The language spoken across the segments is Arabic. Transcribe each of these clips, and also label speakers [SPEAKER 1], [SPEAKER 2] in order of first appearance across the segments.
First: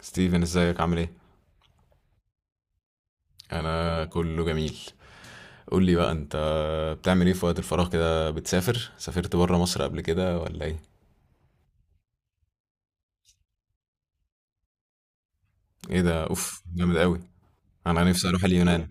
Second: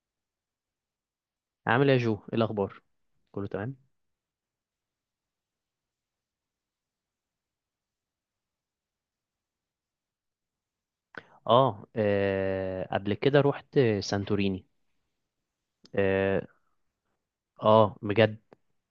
[SPEAKER 1] ستيفن، ازيك عامل ايه؟
[SPEAKER 2] عامل ايه يا جو، ايه الاخبار؟ كله تمام.
[SPEAKER 1] انا كله جميل. قول لي بقى انت بتعمل ايه في وقت الفراغ كده؟ بتسافر؟ سافرت بره مصر قبل كده ولا ايه؟
[SPEAKER 2] اه. قبل كده رحت سانتوريني.
[SPEAKER 1] ايه ده؟
[SPEAKER 2] اه.
[SPEAKER 1] اوف جامد قوي.
[SPEAKER 2] آه،
[SPEAKER 1] انا نفسي
[SPEAKER 2] بجد.
[SPEAKER 1] اروح اليونان.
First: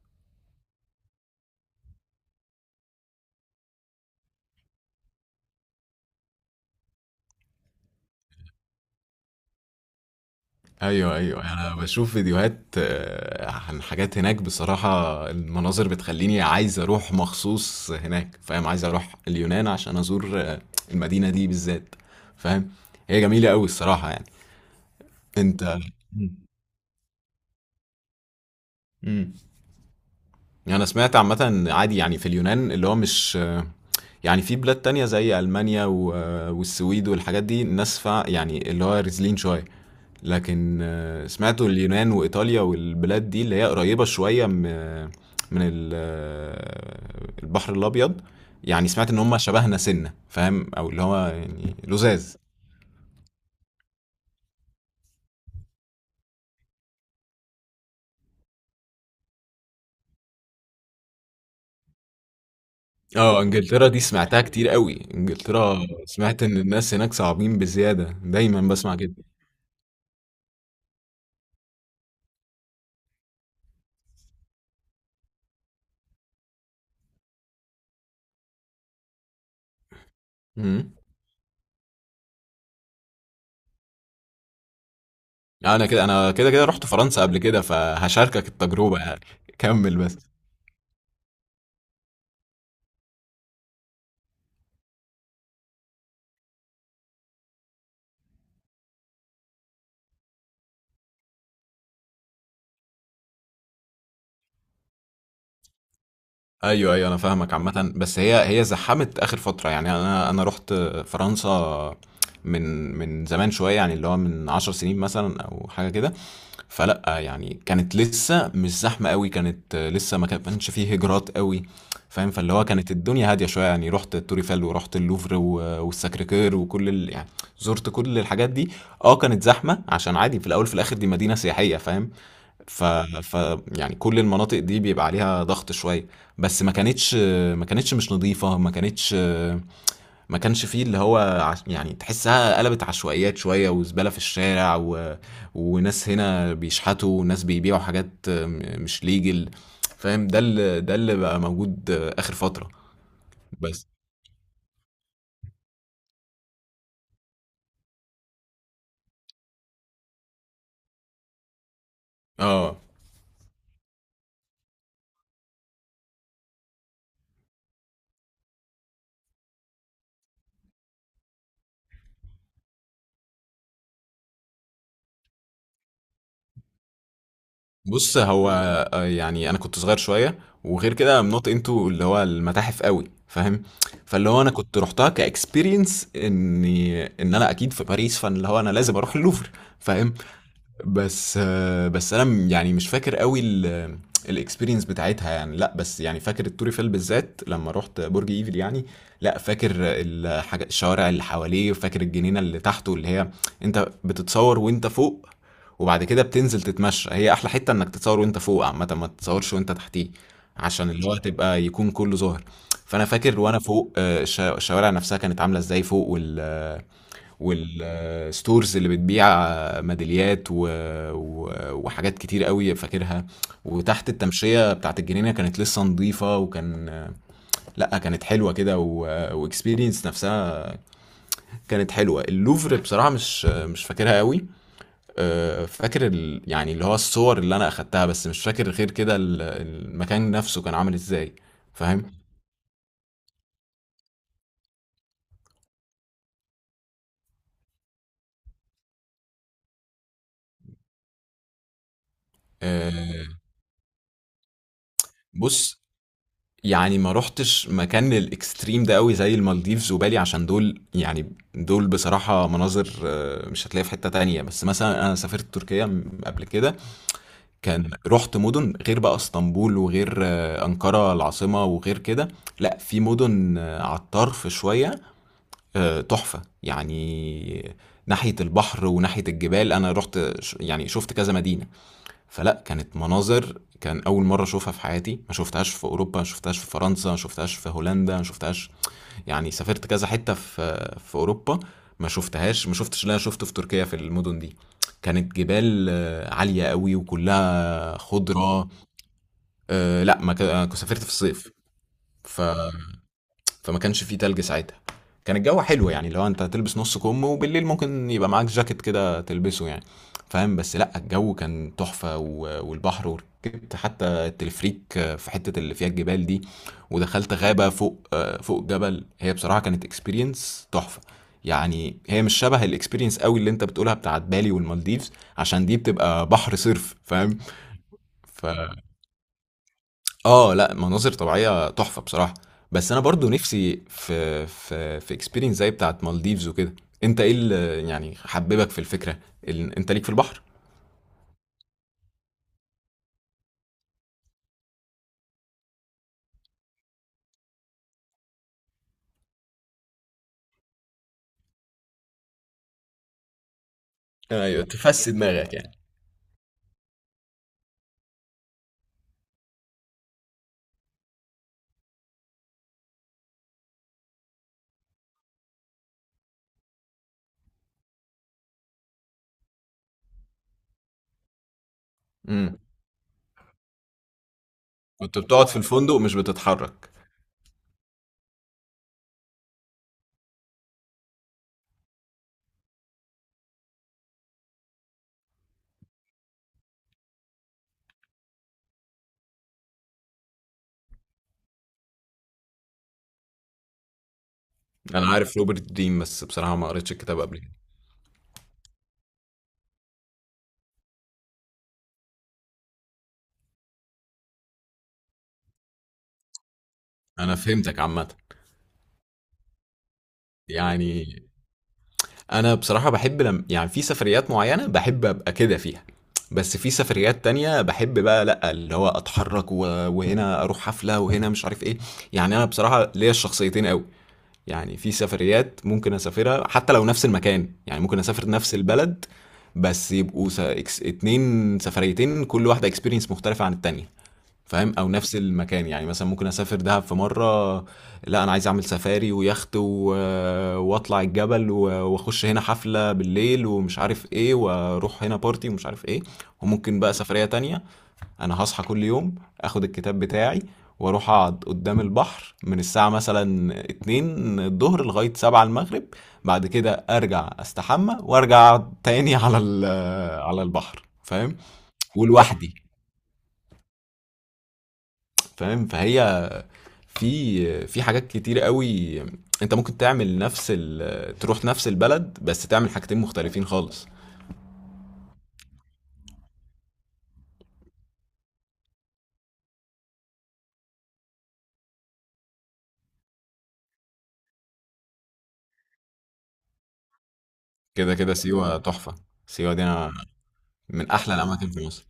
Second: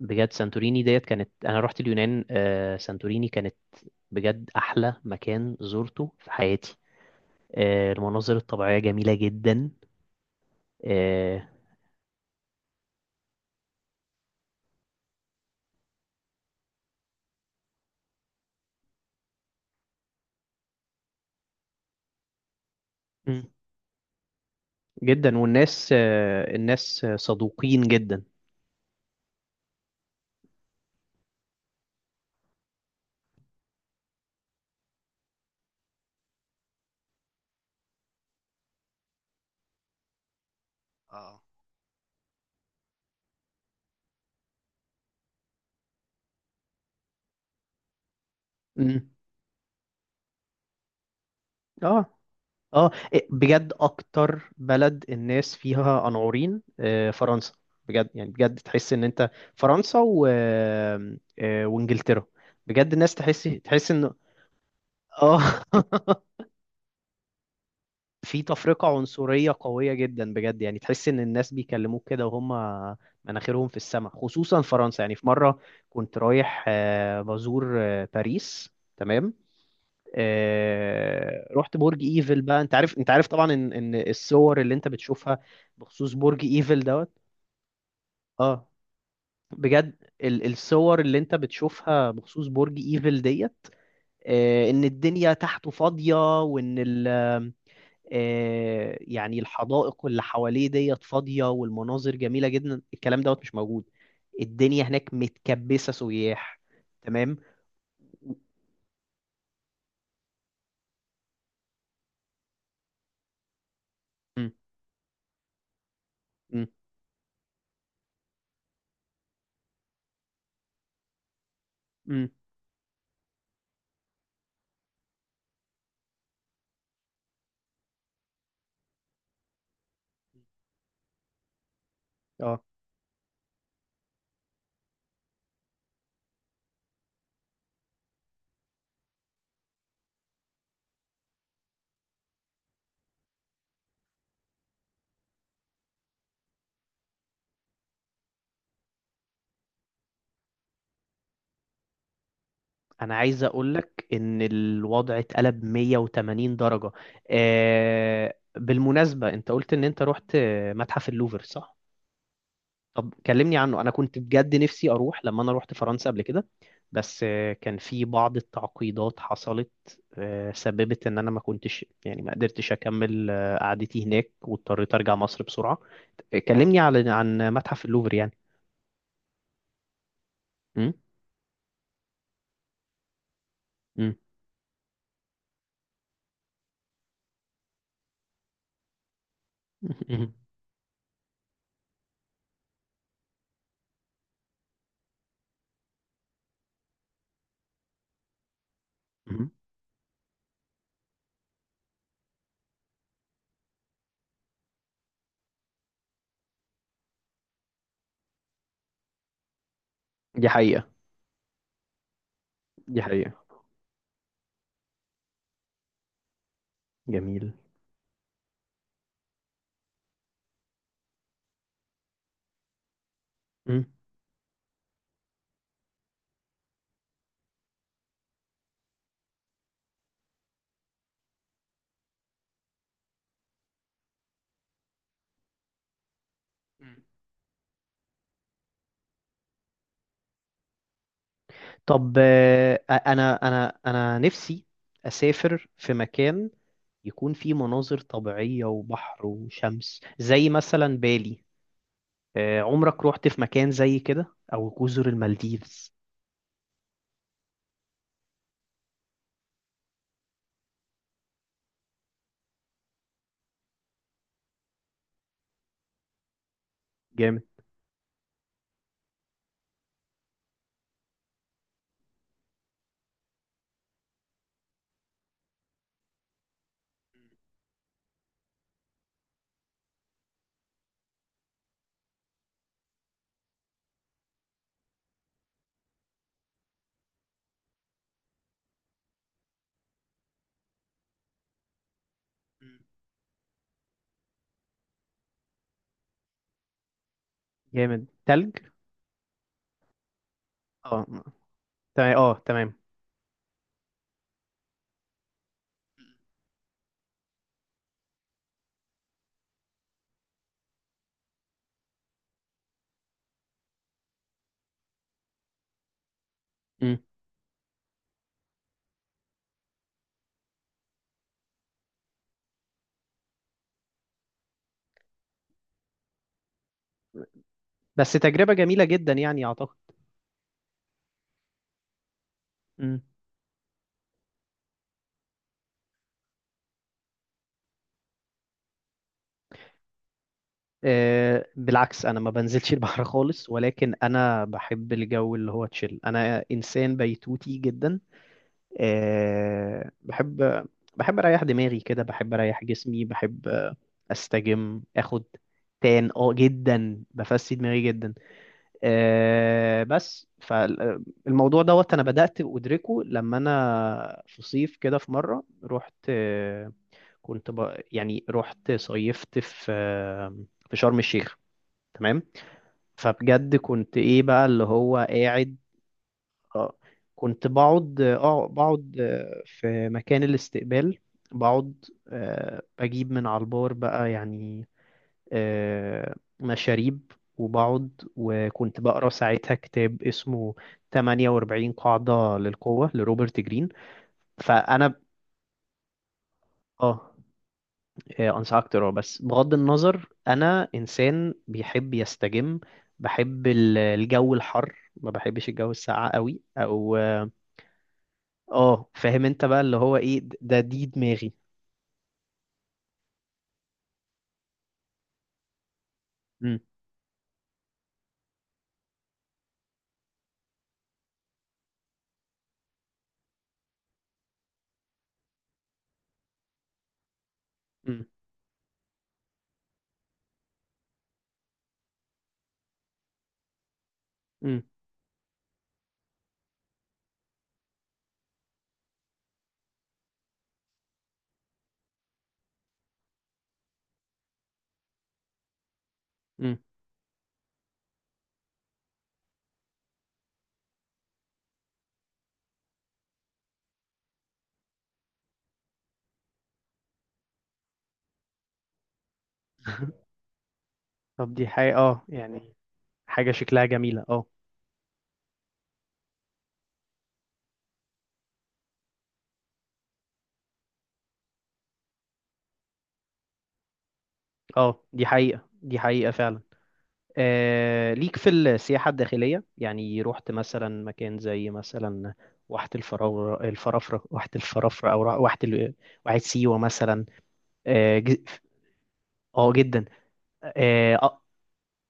[SPEAKER 2] بجد سانتوريني ديت كانت، انا رحت اليونان سانتوريني كانت بجد احلى مكان زرته في حياتي. المناظر الطبيعية جميلة جدا.
[SPEAKER 1] ايوه
[SPEAKER 2] آه
[SPEAKER 1] ايوه، انا بشوف فيديوهات عن حاجات هناك. بصراحة المناظر بتخليني عايز اروح مخصوص هناك، فاهم؟ عايز اروح اليونان عشان ازور المدينة دي بالذات، فاهم؟ هي
[SPEAKER 2] مم،
[SPEAKER 1] جميلة قوي الصراحة يعني.
[SPEAKER 2] جدا،
[SPEAKER 1] انت.
[SPEAKER 2] والناس الناس صدوقين جدا.
[SPEAKER 1] مم. يعني انا سمعت عامة إن عادي يعني في اليونان اللي هو مش يعني في بلاد تانية زي ألمانيا والسويد والحاجات دي، الناس فا يعني اللي هو رزلين شوية، لكن
[SPEAKER 2] اه.
[SPEAKER 1] سمعته اليونان وإيطاليا والبلاد دي اللي هي قريبة شوية من البحر الأبيض، يعني
[SPEAKER 2] مم.
[SPEAKER 1] سمعت إن هم شبهنا سنة، فاهم؟ أو اللي هو يعني
[SPEAKER 2] اه،
[SPEAKER 1] لزاز.
[SPEAKER 2] اه، إيه، بجد اكتر بلد الناس فيها قنعورين فرنسا. بجد يعني بجد تحس ان انت، فرنسا و وانجلترا. بجد الناس تحس
[SPEAKER 1] اه، انجلترا
[SPEAKER 2] تحس
[SPEAKER 1] دي
[SPEAKER 2] ان
[SPEAKER 1] سمعتها كتير قوي.
[SPEAKER 2] اه
[SPEAKER 1] انجلترا سمعت ان الناس هناك صعبين بزيادة،
[SPEAKER 2] في
[SPEAKER 1] دايما
[SPEAKER 2] تفرقة
[SPEAKER 1] بسمع كده.
[SPEAKER 2] عنصرية قوية جدا، بجد يعني تحس ان الناس بيكلموك كده وهم مناخيرهم في السماء، خصوصا فرنسا. يعني في مرة كنت رايح بزور باريس. تمام.
[SPEAKER 1] مم.
[SPEAKER 2] رحت برج ايفل بقى. انت عارف طبعا ان الصور اللي انت بتشوفها
[SPEAKER 1] انا كده
[SPEAKER 2] بخصوص
[SPEAKER 1] انا
[SPEAKER 2] برج
[SPEAKER 1] كده كده
[SPEAKER 2] ايفل
[SPEAKER 1] رحت
[SPEAKER 2] دوت.
[SPEAKER 1] فرنسا قبل كده، فهشاركك
[SPEAKER 2] اه،
[SPEAKER 1] التجربه يعني كمل
[SPEAKER 2] بجد.
[SPEAKER 1] بس.
[SPEAKER 2] الصور اللي انت بتشوفها بخصوص برج ايفل ديت، ان الدنيا تحته فاضية وان ال يعني الحدائق اللي حواليه ديت فاضية والمناظر جميلة جدا، الكلام دوت مش موجود. الدنيا هناك متكبسة سياح.
[SPEAKER 1] ايوه ايوه، انا
[SPEAKER 2] تمام.
[SPEAKER 1] فاهمك عامه، بس هي زحمت اخر فتره يعني. انا رحت فرنسا من من زمان شويه، يعني اللي هو من عشر سنين مثلا او حاجه كده،
[SPEAKER 2] امم.
[SPEAKER 1] فلا يعني كانت لسه مش زحمه قوي، كانت لسه ما كانش فيه هجرات قوي،
[SPEAKER 2] امم.
[SPEAKER 1] فاهم؟ فاللي هو كانت الدنيا هاديه شويه يعني. رحت توريفال ورحت اللوفر والساكريكير وكل ال... يعني زرت كل الحاجات دي. اه كانت زحمه عشان عادي في الاول في الاخر دي مدينه سياحيه، فاهم؟ ف... ف يعني كل المناطق دي بيبقى عليها ضغط شويه، بس ما كانتش مش نظيفه، ما كانش فيه اللي هو عش... يعني تحسها قلبت عشوائيات شوية وزبالة في الشارع و... وناس هنا بيشحتوا وناس بيبيعوا حاجات مش ليجل، فاهم؟ ده اللي بقى موجود آخر فترة.
[SPEAKER 2] انا عايز
[SPEAKER 1] بس
[SPEAKER 2] اقولك ان الوضع اتقلب 180 درجة. بالمناسبة، انت قلت ان انت رحت متحف اللوفر، صح؟
[SPEAKER 1] اه.
[SPEAKER 2] طب كلمني عنه. انا كنت بجد نفسي اروح لما انا رحت فرنسا قبل كده. بس كان في بعض التعقيدات حصلت سببت ان انا ما كنتش يعني ما قدرتش اكمل قعدتي هناك، واضطريت ارجع مصر بسرعة. كلمني على عن متحف اللوفر
[SPEAKER 1] بص،
[SPEAKER 2] يعني.
[SPEAKER 1] هو يعني انا كنت صغير شوية،
[SPEAKER 2] م؟
[SPEAKER 1] وغير كده I'm not into اللي هو المتاحف قوي، فاهم؟
[SPEAKER 2] م؟
[SPEAKER 1] فاللي هو انا كنت رحتها كاكسبيرينس اني ان انا اكيد في باريس، فاللي هو انا لازم اروح اللوفر، فاهم؟
[SPEAKER 2] م- م-
[SPEAKER 1] بس بس انا م- يعني مش فاكر قوي الاكسبيرينس بتاعتها يعني، لا بس يعني فاكر التوريفيل بالذات لما رحت برج ايفل يعني. لا
[SPEAKER 2] م-
[SPEAKER 1] فاكر الحاجة، الشوارع اللي حواليه وفاكر الجنينة اللي تحته، اللي هي انت بتتصور وانت فوق وبعد كده بتنزل تتمشى. هي احلى حتة انك تتصور وانت فوق عامة، ما تتصورش وانت تحتيه،
[SPEAKER 2] دي حقيقة.
[SPEAKER 1] عشان اللي هو تبقى يكون كله ظاهر.
[SPEAKER 2] دي
[SPEAKER 1] فانا فاكر
[SPEAKER 2] حقيقة،
[SPEAKER 1] وانا فوق الشوارع نفسها كانت عاملة ازاي فوق، وال
[SPEAKER 2] جميل.
[SPEAKER 1] والستورز اللي بتبيع ميداليات و... و... وحاجات كتير قوي فاكرها.
[SPEAKER 2] م؟
[SPEAKER 1] وتحت التمشية بتاعت الجنينة كانت لسه نظيفة، وكان، لا كانت حلوة كده. واكسبيرينس نفسها كانت حلوة. اللوفر بصراحة مش فاكرها قوي. فاكر ال... يعني اللي هو الصور اللي انا اخدتها، بس مش فاكر غير كده المكان نفسه كان عامل ازاي، فاهم؟
[SPEAKER 2] طب، انا نفسي اسافر في مكان يكون فيه مناظر طبيعية وبحر وشمس، زي مثلا بالي. عمرك
[SPEAKER 1] أه،
[SPEAKER 2] روحت في مكان زي كده، او جزر
[SPEAKER 1] بص،
[SPEAKER 2] المالديفز؟
[SPEAKER 1] يعني ما رحتش مكان الاكستريم ده قوي زي المالديفز وبالي، عشان دول يعني دول بصراحة مناظر مش هتلاقيها في حتة تانية. بس مثلا انا سافرت تركيا قبل كده،
[SPEAKER 2] جامد.
[SPEAKER 1] كان رحت مدن غير بقى اسطنبول وغير أنقرة العاصمة، وغير كده لا، في مدن على الطرف شوية، تحفة يعني. ناحية البحر وناحية الجبال، انا رحت يعني شفت كذا مدينة. فلأ، كانت مناظر، كان أول مرة أشوفها في حياتي، ما شُفتهاش في أوروبا، ما شُفتهاش في فرنسا، ما شُفتهاش في هولندا، ما شُفتهاش يعني. سافرت كذا حتّة في أوروبا، ما شُفتهاش، ما
[SPEAKER 2] مم.
[SPEAKER 1] شُفتش اللي أنا شُفته في تركيا في المدن دي. كانت جبال عالية أوي وكلّها
[SPEAKER 2] جامد، تلج.
[SPEAKER 1] خُضرة. لأ ما ك آه، سافرت
[SPEAKER 2] اه،
[SPEAKER 1] في الصيف،
[SPEAKER 2] تمام. اه،
[SPEAKER 1] ف
[SPEAKER 2] تمام.
[SPEAKER 1] فما كانش فيه تلج ساعتها. كان الجو حلو يعني، لو انت هتلبس نص كم وبالليل ممكن يبقى معاك جاكيت كده تلبسه يعني، فاهم؟ بس لا الجو كان تحفة والبحر، وركبت حتى التلفريك في حتة اللي فيها الجبال دي،
[SPEAKER 2] مم.
[SPEAKER 1] ودخلت غابة فوق فوق جبل. هي بصراحة كانت اكسبيرينس تحفة يعني، هي مش شبه الاكسبيرينس قوي اللي انت بتقولها بتاعت بالي والمالديفز، عشان دي بتبقى بحر صرف، فاهم؟
[SPEAKER 2] بس
[SPEAKER 1] ف
[SPEAKER 2] تجربة جميلة جدا يعني، اعتقد.
[SPEAKER 1] لأ، مناظر طبيعية تحفة بصراحة، بس
[SPEAKER 2] مم.
[SPEAKER 1] أنا برضه نِفْسي في experience زي بتاعة مالديفز وكده. أنت إيه ال يعني حبِّبك في الفكرة؟ ال أنت ليك في البحر؟
[SPEAKER 2] بالعكس، انا ما بنزلش البحر خالص، ولكن انا بحب الجو اللي هو تشيل، انا انسان بيتوتي جدا. آه، بحب بحب اريح دماغي كده، بحب اريح جسمي، بحب
[SPEAKER 1] أيوه،
[SPEAKER 2] استجم،
[SPEAKER 1] تفسِّي
[SPEAKER 2] اخد
[SPEAKER 1] دماغك يعني.
[SPEAKER 2] تان اه جدا، بفسي دماغي جدا. بس فالموضوع دوت، انا بدأت ادركه لما انا في صيف كده في مرة رحت، يعني رحت صيفت في في شرم الشيخ. تمام.
[SPEAKER 1] إمم،
[SPEAKER 2] فبجد كنت ايه بقى اللي هو
[SPEAKER 1] كنت بتقعد
[SPEAKER 2] قاعد.
[SPEAKER 1] في الفندق مش
[SPEAKER 2] اه،
[SPEAKER 1] بتتحرك؟
[SPEAKER 2] كنت بقعد في مكان الاستقبال. بقعد بجيب من على البار بقى يعني. آه، مشاريب، وبقعد، وكنت بقرا ساعتها كتاب اسمه 48 قاعدة للقوة لروبرت جرين. فأنا.
[SPEAKER 1] أنا عارف روبرت دريم، بس بصراحة ما قريتش
[SPEAKER 2] اه.
[SPEAKER 1] الكتاب قبل كده.
[SPEAKER 2] أنصحك تقراه، بس بغض النظر أنا إنسان بيحب يستجم. بحب الجو الحر، ما بحبش الجو الساقع قوي، أو
[SPEAKER 1] أنا فهمتك عامةً،
[SPEAKER 2] اه، فاهم انت بقى اللي هو ايه، ده دي
[SPEAKER 1] يعني
[SPEAKER 2] دماغي.
[SPEAKER 1] أنا بصراحة باحب لم يعني، في سفريات معيّنة باحب أبقى كده فيها، بس
[SPEAKER 2] مم.
[SPEAKER 1] في سفريات تانية باحب بقى لأ، اللي هو أتحرّك و وهنا أروح حفلة وهنا مش عارف إيه. يعني أنا بصراحة ليّا الشخصيتين أوي. يعني في سفريات ممكن أسافرها حتى لو نفس المكان، يعني ممكن
[SPEAKER 2] مم.
[SPEAKER 1] أسافر نفس البلد بس يبقوا س إكس اتنين سفريتين، كل واحدة experience مختلفة عن التانية.
[SPEAKER 2] مم.
[SPEAKER 1] فاهم؟ او نفس المكان، يعني مثلا ممكن اسافر دهب في مره، لا انا عايز اعمل سفاري ويخت و... واطلع الجبل و... واخش هنا حفله بالليل ومش عارف ايه، واروح هنا بارتي ومش عارف ايه.
[SPEAKER 2] مم.
[SPEAKER 1] وممكن بقى سفريه تانية انا هصحى كل يوم، اخد الكتاب بتاعي واروح اقعد قدام البحر من الساعه مثلا 2 الظهر لغايه 7 المغرب، بعد كده ارجع استحمى وارجع اقعد تاني على ال... على البحر،
[SPEAKER 2] طب
[SPEAKER 1] فاهم؟
[SPEAKER 2] دي حقيقة، اه يعني،
[SPEAKER 1] ولوحدي.
[SPEAKER 2] حاجة شكلها جميلة. اه.
[SPEAKER 1] فاهم؟ فهي في في حاجات كتير قوي انت ممكن تعمل نفس ال... تروح نفس البلد بس تعمل حاجتين مختلفين خالص.
[SPEAKER 2] اه، دي حقيقة، دي حقيقة فعلا. ليك في السياحة الداخلية؟ يعني رحت مثلا مكان زي مثلا واحة الفرافرة، أو واحة سيوة مثلا.
[SPEAKER 1] كده
[SPEAKER 2] اه.
[SPEAKER 1] كده سيوة تحفة.
[SPEAKER 2] آه،
[SPEAKER 1] سيوة دي
[SPEAKER 2] جدا.
[SPEAKER 1] انا من احلى
[SPEAKER 2] اه،
[SPEAKER 1] الاماكن في مصر.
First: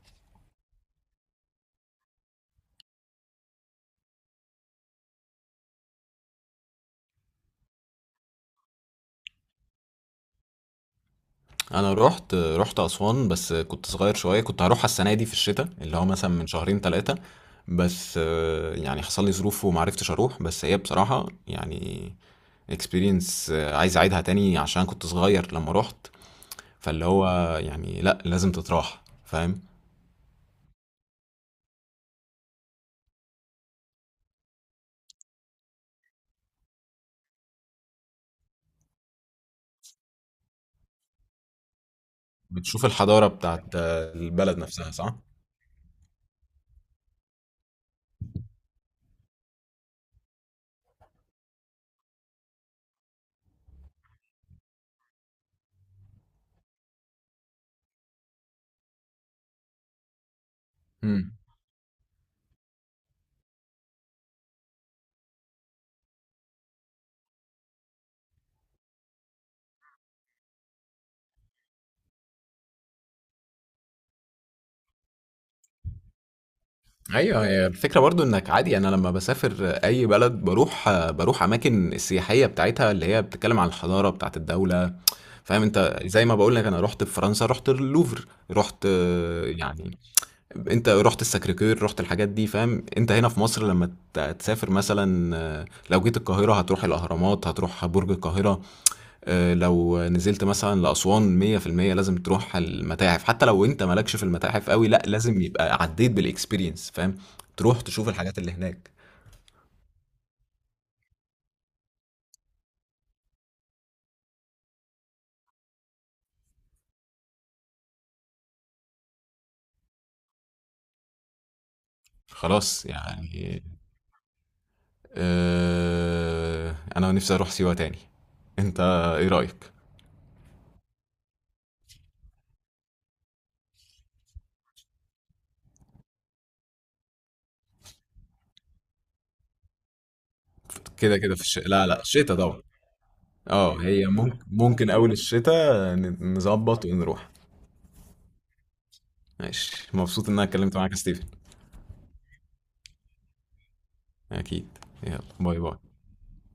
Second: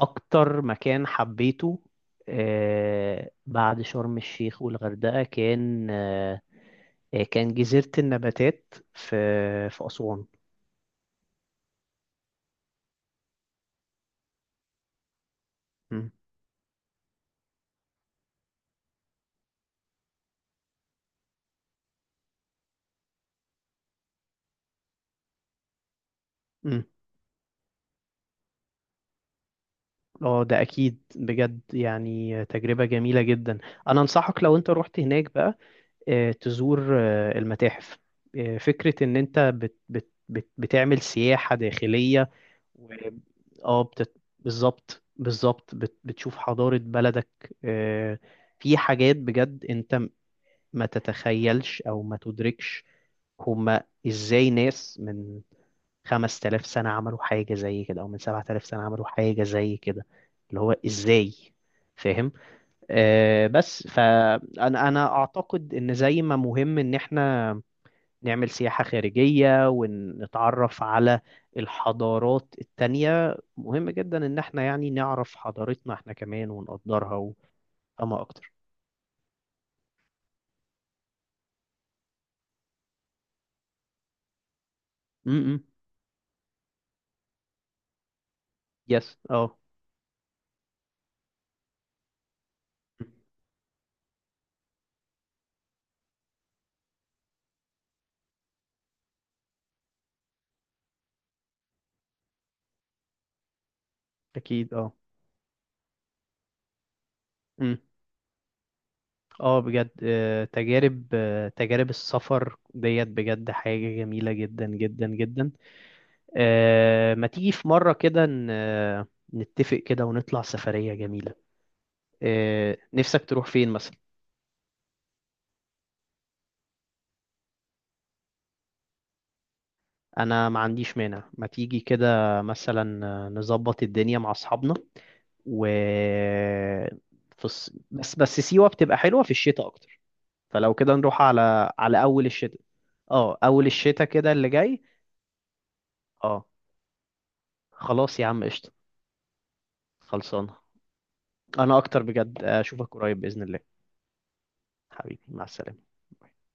[SPEAKER 2] اكتر مكان حبيته بعد شرم الشيخ والغردقة، كان آه، آه، كان جزيرة النباتات في أسوان.
[SPEAKER 1] انا رحت اسوان بس كنت صغير شوية، كنت هروحها السنة دي في الشتاء، اللي هو
[SPEAKER 2] مم.
[SPEAKER 1] مثلا من شهرين ثلاثة، بس يعني حصل لي ظروف وما عرفتش اروح. بس هي بصراحة يعني اكسبيرينس عايز اعيدها تاني عشان كنت صغير لما رحت.
[SPEAKER 2] مم.
[SPEAKER 1] فاللي هو يعني لا لازم تتراح، فاهم؟
[SPEAKER 2] اه، ده اكيد بجد يعني تجربة جميلة جدا. انا انصحك لو انت رحت هناك بقى، تزور المتاحف. فكرة ان انت بت بت بت بتعمل سياحة داخلية.
[SPEAKER 1] بتشوف
[SPEAKER 2] و.
[SPEAKER 1] الحضارة بتاعت
[SPEAKER 2] اه،
[SPEAKER 1] البلد نفسها،
[SPEAKER 2] بالظبط،
[SPEAKER 1] صح؟
[SPEAKER 2] بالظبط، بتشوف حضارة بلدك. آه، في حاجات بجد انت ما تتخيلش او ما تدركش. هما ازاي ناس من 5000 سنة عملوا حاجة زي كده، او من 7000 سنة عملوا حاجة زي كده؟ اللي هو ازاي،
[SPEAKER 1] امم.
[SPEAKER 2] فاهم. بس انا اعتقد ان زي ما مهم ان احنا نعمل سياحة خارجية ونتعرف على الحضارات التانية، مهم جدا إن احنا يعني نعرف حضارتنا احنا كمان ونقدرها
[SPEAKER 1] ايوه، هي الفكرة
[SPEAKER 2] ونفهمها
[SPEAKER 1] برضو انك
[SPEAKER 2] أكتر.
[SPEAKER 1] عادي يعني، انا لما بسافر اي بلد بروح اماكن السياحية بتاعتها، اللي هي بتتكلم عن الحضارة بتاعت الدولة،
[SPEAKER 2] امم.
[SPEAKER 1] فاهم؟ انت زي ما بقول لك، انا رحت في فرنسا رحت اللوفر، رحت
[SPEAKER 2] يس، اه.
[SPEAKER 1] يعني انت رحت الساكريكير، رحت الحاجات دي، فاهم؟
[SPEAKER 2] م.
[SPEAKER 1] انت هنا في مصر لما تسافر مثلا، لو جيت القاهرة هتروح الاهرامات، هتروح برج القاهرة، لو نزلت مثلا لأسوان 100% لازم تروح المتاحف، حتى لو انت مالكش في المتاحف
[SPEAKER 2] أكيد،
[SPEAKER 1] قوي
[SPEAKER 2] اه.
[SPEAKER 1] لا لازم يبقى عديت بالاكسبيرينس، فاهم؟
[SPEAKER 2] مم.
[SPEAKER 1] تروح تشوف الحاجات اللي هناك.
[SPEAKER 2] اه، بجد تجارب السفر ديت بجد حاجة جميلة جدا جدا جدا. ما تيجي في مرة كده، نتفق كده ونطلع سفرية جميلة.
[SPEAKER 1] خلاص
[SPEAKER 2] نفسك تروح
[SPEAKER 1] يعني،
[SPEAKER 2] فين مثلا؟
[SPEAKER 1] انا نفسي اروح سيوة تاني. انت ايه رأيك؟
[SPEAKER 2] انا ما عنديش مانع. ما تيجي كده مثلا نظبط الدنيا مع اصحابنا و بس سيوة بتبقى حلوة في الشتاء اكتر. فلو كده
[SPEAKER 1] كده
[SPEAKER 2] نروح
[SPEAKER 1] كده في الشتاء،
[SPEAKER 2] على
[SPEAKER 1] لا لا
[SPEAKER 2] على اول
[SPEAKER 1] الشتاء
[SPEAKER 2] الشتاء.
[SPEAKER 1] طبعا.
[SPEAKER 2] اه، اول
[SPEAKER 1] اه، هي
[SPEAKER 2] الشتاء كده
[SPEAKER 1] ممكن
[SPEAKER 2] اللي جاي.
[SPEAKER 1] ممكن اول الشتاء
[SPEAKER 2] اه،
[SPEAKER 1] نظبط ونروح.
[SPEAKER 2] خلاص يا عم، قشطة.
[SPEAKER 1] ماشي، مبسوط ان انا
[SPEAKER 2] خلصانة.
[SPEAKER 1] اتكلمت معاك يا ستيفن.
[SPEAKER 2] انا اكتر بجد، اشوفك قريب بإذن الله.
[SPEAKER 1] اكيد. يلا،
[SPEAKER 2] حبيبي، مع
[SPEAKER 1] باي
[SPEAKER 2] السلامة.
[SPEAKER 1] باي.